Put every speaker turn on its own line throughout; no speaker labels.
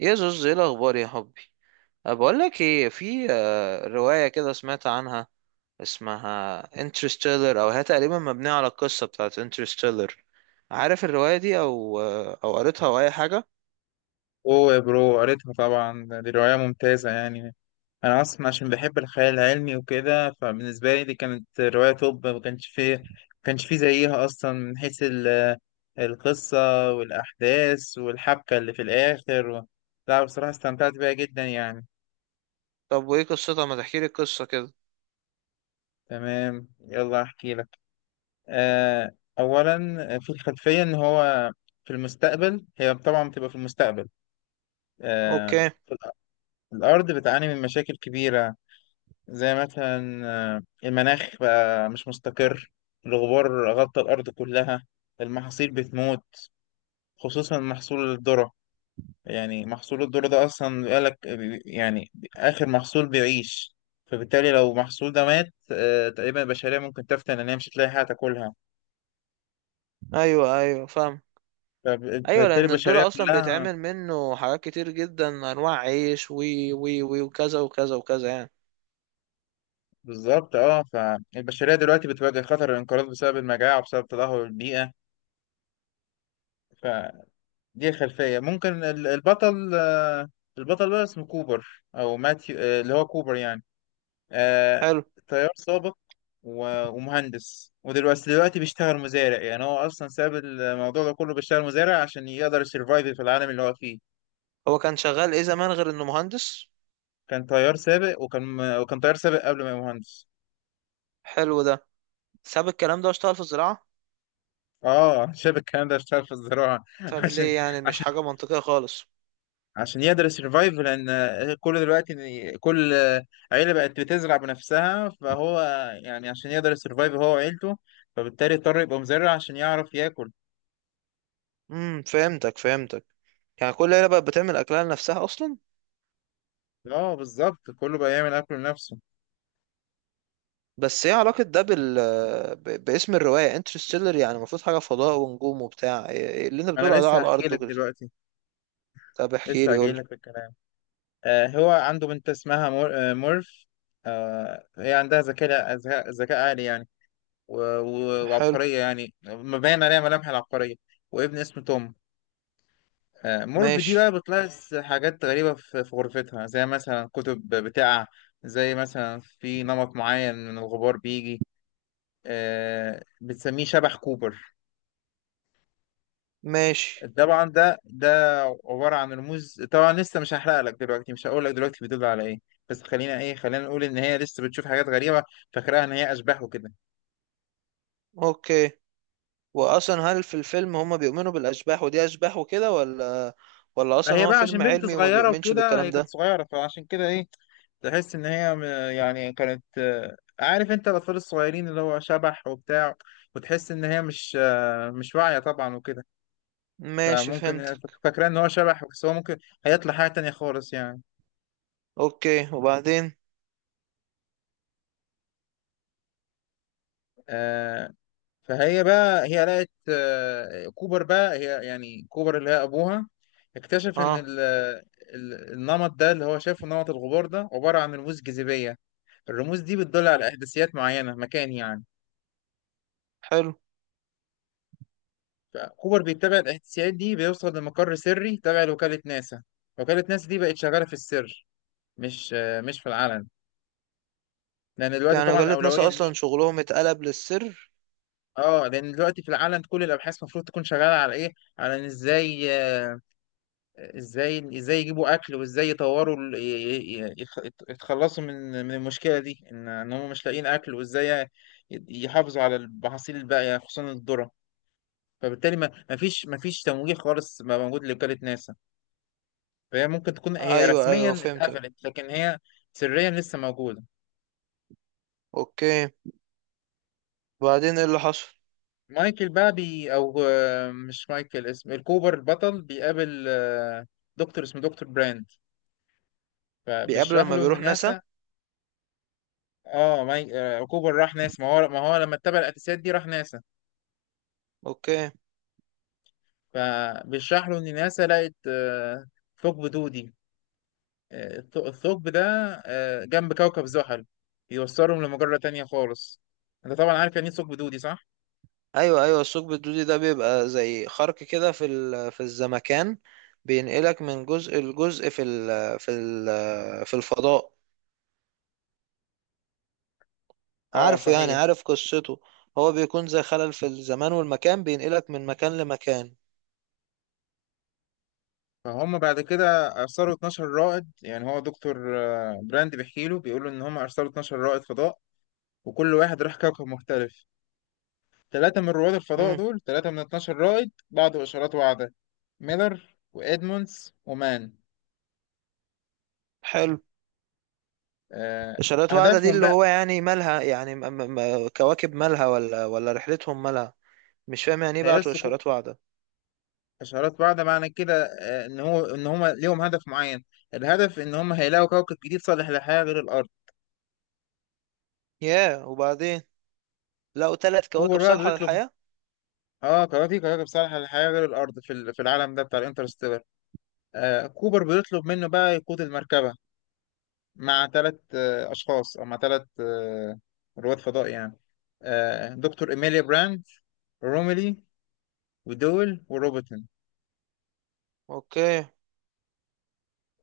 يا زوز، ايه الاخبار يا حبي؟ بقول لك ايه، في روايه كده سمعت عنها، اسمها انترستيلر، او هي تقريبا مبنيه على القصه بتاعت انترستيلر. عارف الروايه دي او قريتها او اي حاجه؟
اوه يا برو، قريتها طبعا. دي رواية ممتازة يعني. انا اصلا عشان بحب الخيال العلمي وكده، فبالنسبة لي دي كانت رواية توب. ما كانش فيه زيها اصلا من حيث القصة والاحداث والحبكة اللي في الاخر لا، بصراحة استمتعت بيها جدا يعني.
طب وايه قصتها؟ ما تحكي لي القصه كده.
تمام، يلا احكي لك. آه اولا، في الخلفية ان هو في المستقبل، هي طبعا بتبقى في المستقبل. آه
اوكي.
الأرض بتعاني من مشاكل كبيرة. زي مثلا المناخ بقى مش مستقر. الغبار غطى الأرض كلها، المحاصيل بتموت، خصوصا محصول الذرة. يعني محصول الذرة ده أصلا بيقالك يعني آخر محصول بيعيش. فبالتالي لو المحصول ده مات، تقريبا البشرية ممكن تفتن إن هي مش هتلاقي حاجة تاكلها.
ايوه، ايوه، فاهم. ايوه،
فبالتالي
لان
البشرية
الدور اصلا
كلها
بيتعمل منه حاجات كتير جدا، انواع عيش وي وي وي وكذا وكذا وكذا يعني.
بالظبط. اه، فالبشرية دلوقتي بتواجه خطر الانقراض بسبب المجاعة وبسبب تدهور البيئة. دي الخلفية. ممكن البطل بقى اسمه كوبر أو ماثيو، اللي هو كوبر يعني. آه،
حلو.
طيار سابق ومهندس، ودلوقتي بيشتغل مزارع. يعني هو أصلا ساب الموضوع ده كله بيشتغل مزارع عشان يقدر يسرفايف في العالم اللي هو فيه.
هو كان شغال ايه زمان غير انه مهندس؟
كان طيار سابق وكان طيار سابق قبل ما يبقى مهندس.
حلو ده. ساب الكلام ده واشتغل في الزراعه؟
اه شاب الكلام ده اشتغل في الزراعة
طب
عشان
ليه؟ يعني مش حاجة منطقية خالص.
عشان يقدر يسرفايف. لان كل دلوقتي إن كل عيله بقت بتزرع بنفسها، فهو يعني عشان يقدر يسرفايف هو وعيلته، فبالتالي اضطر يبقى مزرع عشان يعرف ياكل.
فهمتك، فهمتك. يعني كل عيلة بقت بتعمل أكلها لنفسها أصلا.
اه بالظبط، كله بقى يعمل اكل لنفسه.
بس ايه علاقة ده باسم الرواية انترستيلر؟ يعني المفروض حاجة فضاء ونجوم وبتاع، إيه إيه اللي انت
انا
بتقوله ده على
لسه هحكي
الأرض
لك
وكده؟
دلوقتي،
طب احكي
لسه
لي، قول
هجي
لي.
لك في الكلام. هو عنده بنت اسمها مورف. هي عندها ذكاء عالي يعني، و... و...
حلو.
وعبقريه، يعني مبين عليها ملامح العبقريه. وابن اسمه توم. مورف دي
ماشي،
بقى بتلاحظ حاجات غريبة في غرفتها، زي مثلا كتب بتقع، زي مثلا في نمط معين من الغبار بيجي، بتسميه شبح كوبر.
ماشي.
طبعا ده عبارة عن رموز. طبعا لسه مش هحرق لك دلوقتي، مش هقول لك دلوقتي بيدل على ايه. بس خلينا نقول ان هي لسه بتشوف حاجات غريبة، فاكراها ان هي اشباح وكده.
اوكي. وأصلا هل في الفيلم هما بيؤمنوا بالأشباح ودي أشباح وكده، ولا أصلا
فهي
هو
بقى
فيلم
عشان بنت
علمي وما
صغيرة
بيؤمنش
وكده،
بالكلام
هي كانت
ده؟
صغيرة فعشان كده ايه، تحس ان هي يعني كانت، عارف انت الاطفال الصغيرين اللي هو شبح وبتاع، وتحس ان هي مش واعيه طبعا وكده.
ماشي،
فممكن هي
فهمتك.
فاكره ان هو شبح، بس هو ممكن هيطلع حاجه تانية خالص يعني.
اوكي، وبعدين؟
آه، فهي بقى هي لقت، كوبر بقى، هي يعني كوبر اللي هي ابوها، اكتشف ان
اه.
النمط ده اللي هو شايفه، نمط الغبار ده عباره عن رموز جاذبيه. الرموز دي بتدل على احداثيات معينه، مكان يعني.
حلو،
فكوبر بيتبع الاحتساءات دي بيوصل لمقر سري تبع لوكالة ناسا. وكالة ناسا دي بقت شغالة في السر، مش في العلن. لأن دلوقتي
يعني
طبعا
وكالة
الأولوية
ناسا أصلا
لمين؟
شغلهم اتقلب للسر؟
اه، لأن دلوقتي في العلن كل الأبحاث المفروض تكون شغالة على إيه؟ على إن إزاي آه، إزاي إزاي يجيبوا أكل، وإزاي يطوروا يتخلصوا من المشكلة دي، إن هم مش لاقيين أكل، وإزاي يحافظوا على المحاصيل الباقية، خصوصا الذرة. فبالتالي ما فيش تمويل خالص بقى موجود لوكالة ناسا. فهي ممكن تكون هي
أيوة، أيوة،
رسميا
فهمتك.
اتقفلت، لكن هي سريا لسه موجودة.
أوكي، وبعدين إيه اللي حصل؟
مايكل بقى، بي أو، مش مايكل، اسم الكوبر البطل، بيقابل دكتور اسمه دكتور براند.
بيقابله
فبيشرح
لما
له إن
بيروح
ناسا.
ناسا؟
اه، ماي... آه، كوبر راح ناسا، ما هو لما اتبع القتاسات دي راح ناسا.
أوكي.
فبيشرح له إن ناسا لقت ثقب دودي. الثقب ده جنب كوكب زحل بيوصلهم لمجرة تانية خالص. انت طبعا عارف يعني ايه ثقب دودي، صح؟
أيوة، أيوة، الثقب الدودي ده بيبقى زي خرق كده في في الزمكان، بينقلك من جزء لجزء في في الفضاء.
اه
عارفه، يعني
صحيح.
عارف قصته. هو بيكون زي خلل في الزمان والمكان، بينقلك من مكان لمكان.
فهم بعد كده ارسلوا 12 رائد. يعني هو دكتور براند بيحكي له، بيقول له ان هم ارسلوا 12 رائد فضاء، وكل واحد راح كوكب مختلف. ثلاثة من رواد الفضاء
مم.
دول، ثلاثة من 12 رائد، بعضوا إشارات واعدة: ميلر وإدموندز ومان.
حلو.
آه،
إشارات واعدة دي
هدفهم
اللي
بقى
هو يعني مالها؟ يعني كواكب مالها ولا رحلتهم مالها؟ مش فاهم، يعني ايه
تيار
بعتوا
سقوط.
اشارات واعدة؟
إشارات واعدة معنى كده إن هو إن هم ليهم هدف معين. الهدف إن هم هيلاقوا كوكب جديد صالح للحياة غير الأرض.
ياه، وبعدين؟ لقوا ثلاث كواكب
كوبر بقى
صالحة
بيطلب،
للحياة؟
كواكب صالحة للحياة غير الأرض في في العالم ده بتاع الانترستيلر. كوبر بيطلب منه بقى يقود المركبة مع ثلاث أشخاص، أو مع ثلاث رواد فضاء يعني. دكتور إيميليا براند، روميلي، ودول وروبرتون.
اوكي.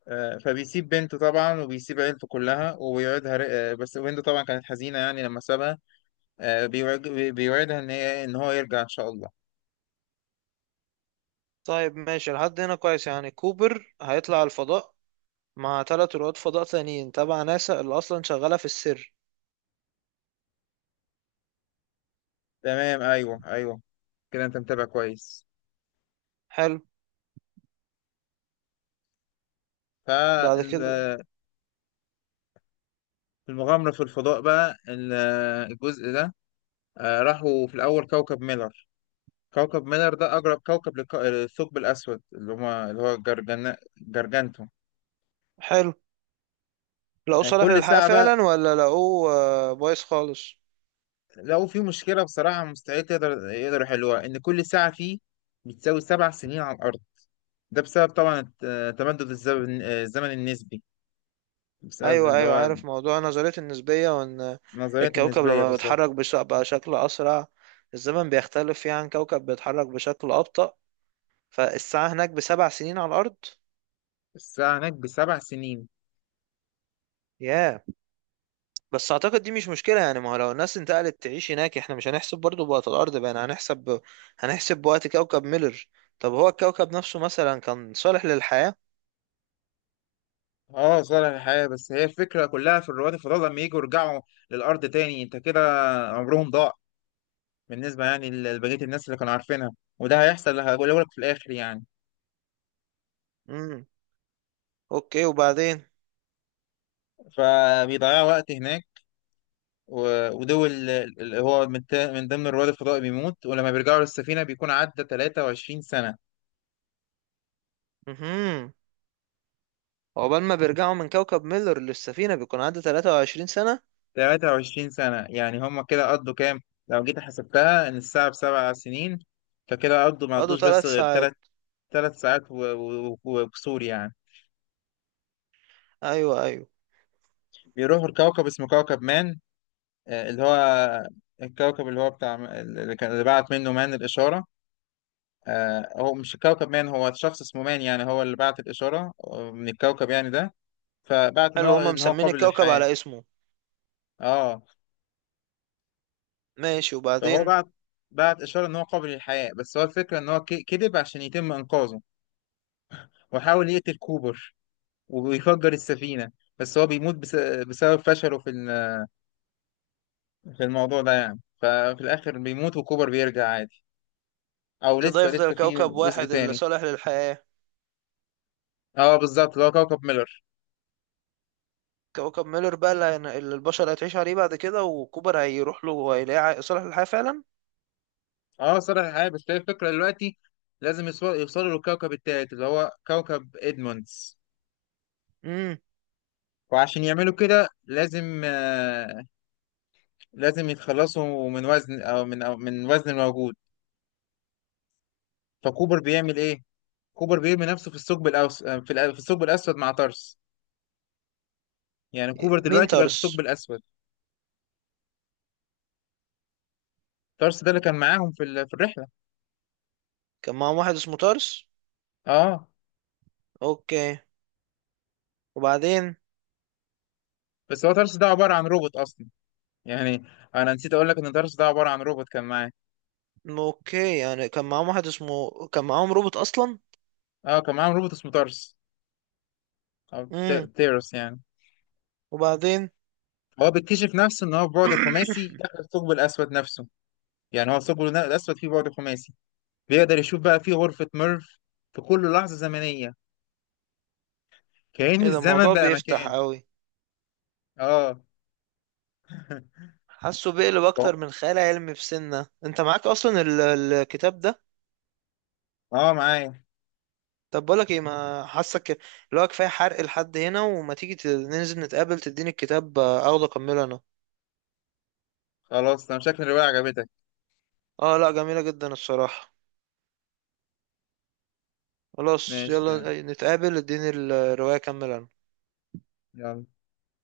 فبيسيب بنته طبعا وبيسيب عيلته كلها وبيوعدها، بس بنته طبعا كانت حزينة يعني لما سابها. بيوعدها إن هي إن هو يرجع إن شاء الله.
طيب، ماشي لحد هنا كويس. يعني كوبر هيطلع الفضاء مع ثلاث رواد فضاء تانيين تبع ناسا اللي اصلا شغالة في السر.
تمام، أيوه أيوه، كده أنت متابع كويس.
حلو. بعد كده؟
فالمغامرة في الفضاء بقى، الجزء ده، راحوا في الأول كوكب ميلر. كوكب مينر ده أقرب كوكب للثقب الأسود، اللي هما اللي هو جرجانتو.
حلو. لقوه صالح
كل
للحياة
ساعة بقى،
فعلا ولا لقوه بايظ خالص؟
لقوا فيه مشكلة بصراحة مستحيل يقدروا يحلوها، إن كل ساعة فيه بتساوي 7 سنين على الأرض. ده بسبب طبعا تمدد الزمن، الزمن النسبي، بسبب
ايوه،
اللي
ايوه،
هو
عارف موضوع نظرية النسبية، وان
نظرية
الكوكب
النسبية
لما
بالظبط.
بيتحرك بشكل اسرع، الزمن بيختلف فيه عن كوكب بيتحرك بشكل ابطأ، فالساعة هناك بـ7 سنين على الارض.
الساعة هناك بسبع سنين.
ياه. بس اعتقد دي مش مشكلة، يعني ما هو لو الناس انتقلت تعيش هناك احنا مش هنحسب برضو بوقت الارض، بقى هنحسب بوقت كوكب ميلر. طب هو الكوكب نفسه مثلا كان صالح للحياة؟
اه صالح الحياة، بس هي الفكرة كلها في رواد الفضاء لما يجوا يرجعوا للأرض تاني، انت كده عمرهم ضاع بالنسبة يعني لبقية الناس اللي كانوا عارفينها. وده هيحصل، هقوله لك في الآخر يعني.
امم. اوكي، وبعدين؟
فبيضيعوا وقت هناك، ودول اللي هو من ضمن رواد الفضاء بيموت، ولما بيرجعوا للسفينة بيكون عدى 23 سنة.
امم عقبال ما بيرجعوا من كوكب ميلر للسفينة بيكون عدى 23 سنة.
23 سنة، يعني هم كده قضوا كام؟ لو جيت حسبتها إن الساعة بسبع سنين، فكده قضوا ما
قضوا
قضوش بس
3
غير تلات.
ساعات؟
3 ساعات و- و- و- وكسور يعني.
ايوه، ايوه.
بيروحوا لكوكب اسمه كوكب مان. اللي هو الكوكب اللي هو بتاع، اللي اللي بعت منه مان الإشارة. هو مش الكوكب مان، هو شخص اسمه مان يعني، هو اللي بعت الإشارة من الكوكب يعني ده. فبعت إن
حلو،
هو
هما
إن هو
مسمين
قابل
الكوكب
للحياة.
على اسمه.
اه
ماشي،
فهو
وبعدين؟
بعت، إشارة إن هو قابل للحياة، بس هو الفكرة إن هو كذب عشان يتم إنقاذه، وحاول يقتل كوبر ويفجر السفينة، بس هو بيموت بس بسبب فشله في في الموضوع ده يعني. ففي الآخر بيموت وكوبر بيرجع عادي. أو
كده
لسه،
يفضل
في
كوكب
جزء
واحد اللي
تاني.
صالح للحياة.
اه بالظبط، اللي هو كوكب ميلر.
كوكب ميلر بقى اللي اللي البشر هتعيش عليه بعد كده، وكوبر هيروح له وهيلاقيه صالح للحياة فعلا.
اه صالح الحياة، بس هي الفكرة دلوقتي لازم يوصلوا للكوكب التالت اللي هو كوكب ادموندز.
امم
وعشان يعملوا كده لازم يتخلصوا من وزن، او من أو من وزن الموجود. فكوبر بيعمل ايه؟ كوبر بيرمي نفسه في الثقب الاوس آه، في الأ- في الثقب الاسود مع تارس. يعني كوبر
مين
دلوقتي بقى في الثقب
تارس؟
الاسود. تارس ده اللي كان معاهم في في الرحلة.
كان معاهم واحد اسمه تارس؟
اه
اوكي، وبعدين؟
بس هو تارس ده عبارة عن روبوت اصلا، يعني انا نسيت اقول لك ان تارس ده عبارة عن روبوت كان معاه.
اوكي، يعني كان معاهم روبوت اصلا؟
اه كان معاهم روبوت اسمه تارس، او
امم
تيرس يعني.
وبعدين؟
هو بيكتشف نفسه ان هو بعد خماسي داخل الثقب الاسود نفسه. يعني هو الثقب الاسود فيه بعد خماسي، بيقدر يشوف بقى فيه غرفة ميرف في كل لحظة زمنية. كأن
ايه ده؟
الزمن
الموضوع
بقى
بيفتح
مكان.
قوي.
اه
حاسه بيقلب اكتر من خيال علمي، في سنة انت معاك اصلا الكتاب ده؟
اه معايا.
طب بقولك ايه، ما حاسك، اللي هو كفايه حرق لحد هنا، وما تيجي ننزل نتقابل تديني الكتاب اخده اكمله انا.
خلاص، انا شكل الرواية عجبتك.
اه، لا جميلة جدا الصراحة. خلاص،
ماشي، تمام،
يلا نتقابل اديني الرواية كمل.
يلا.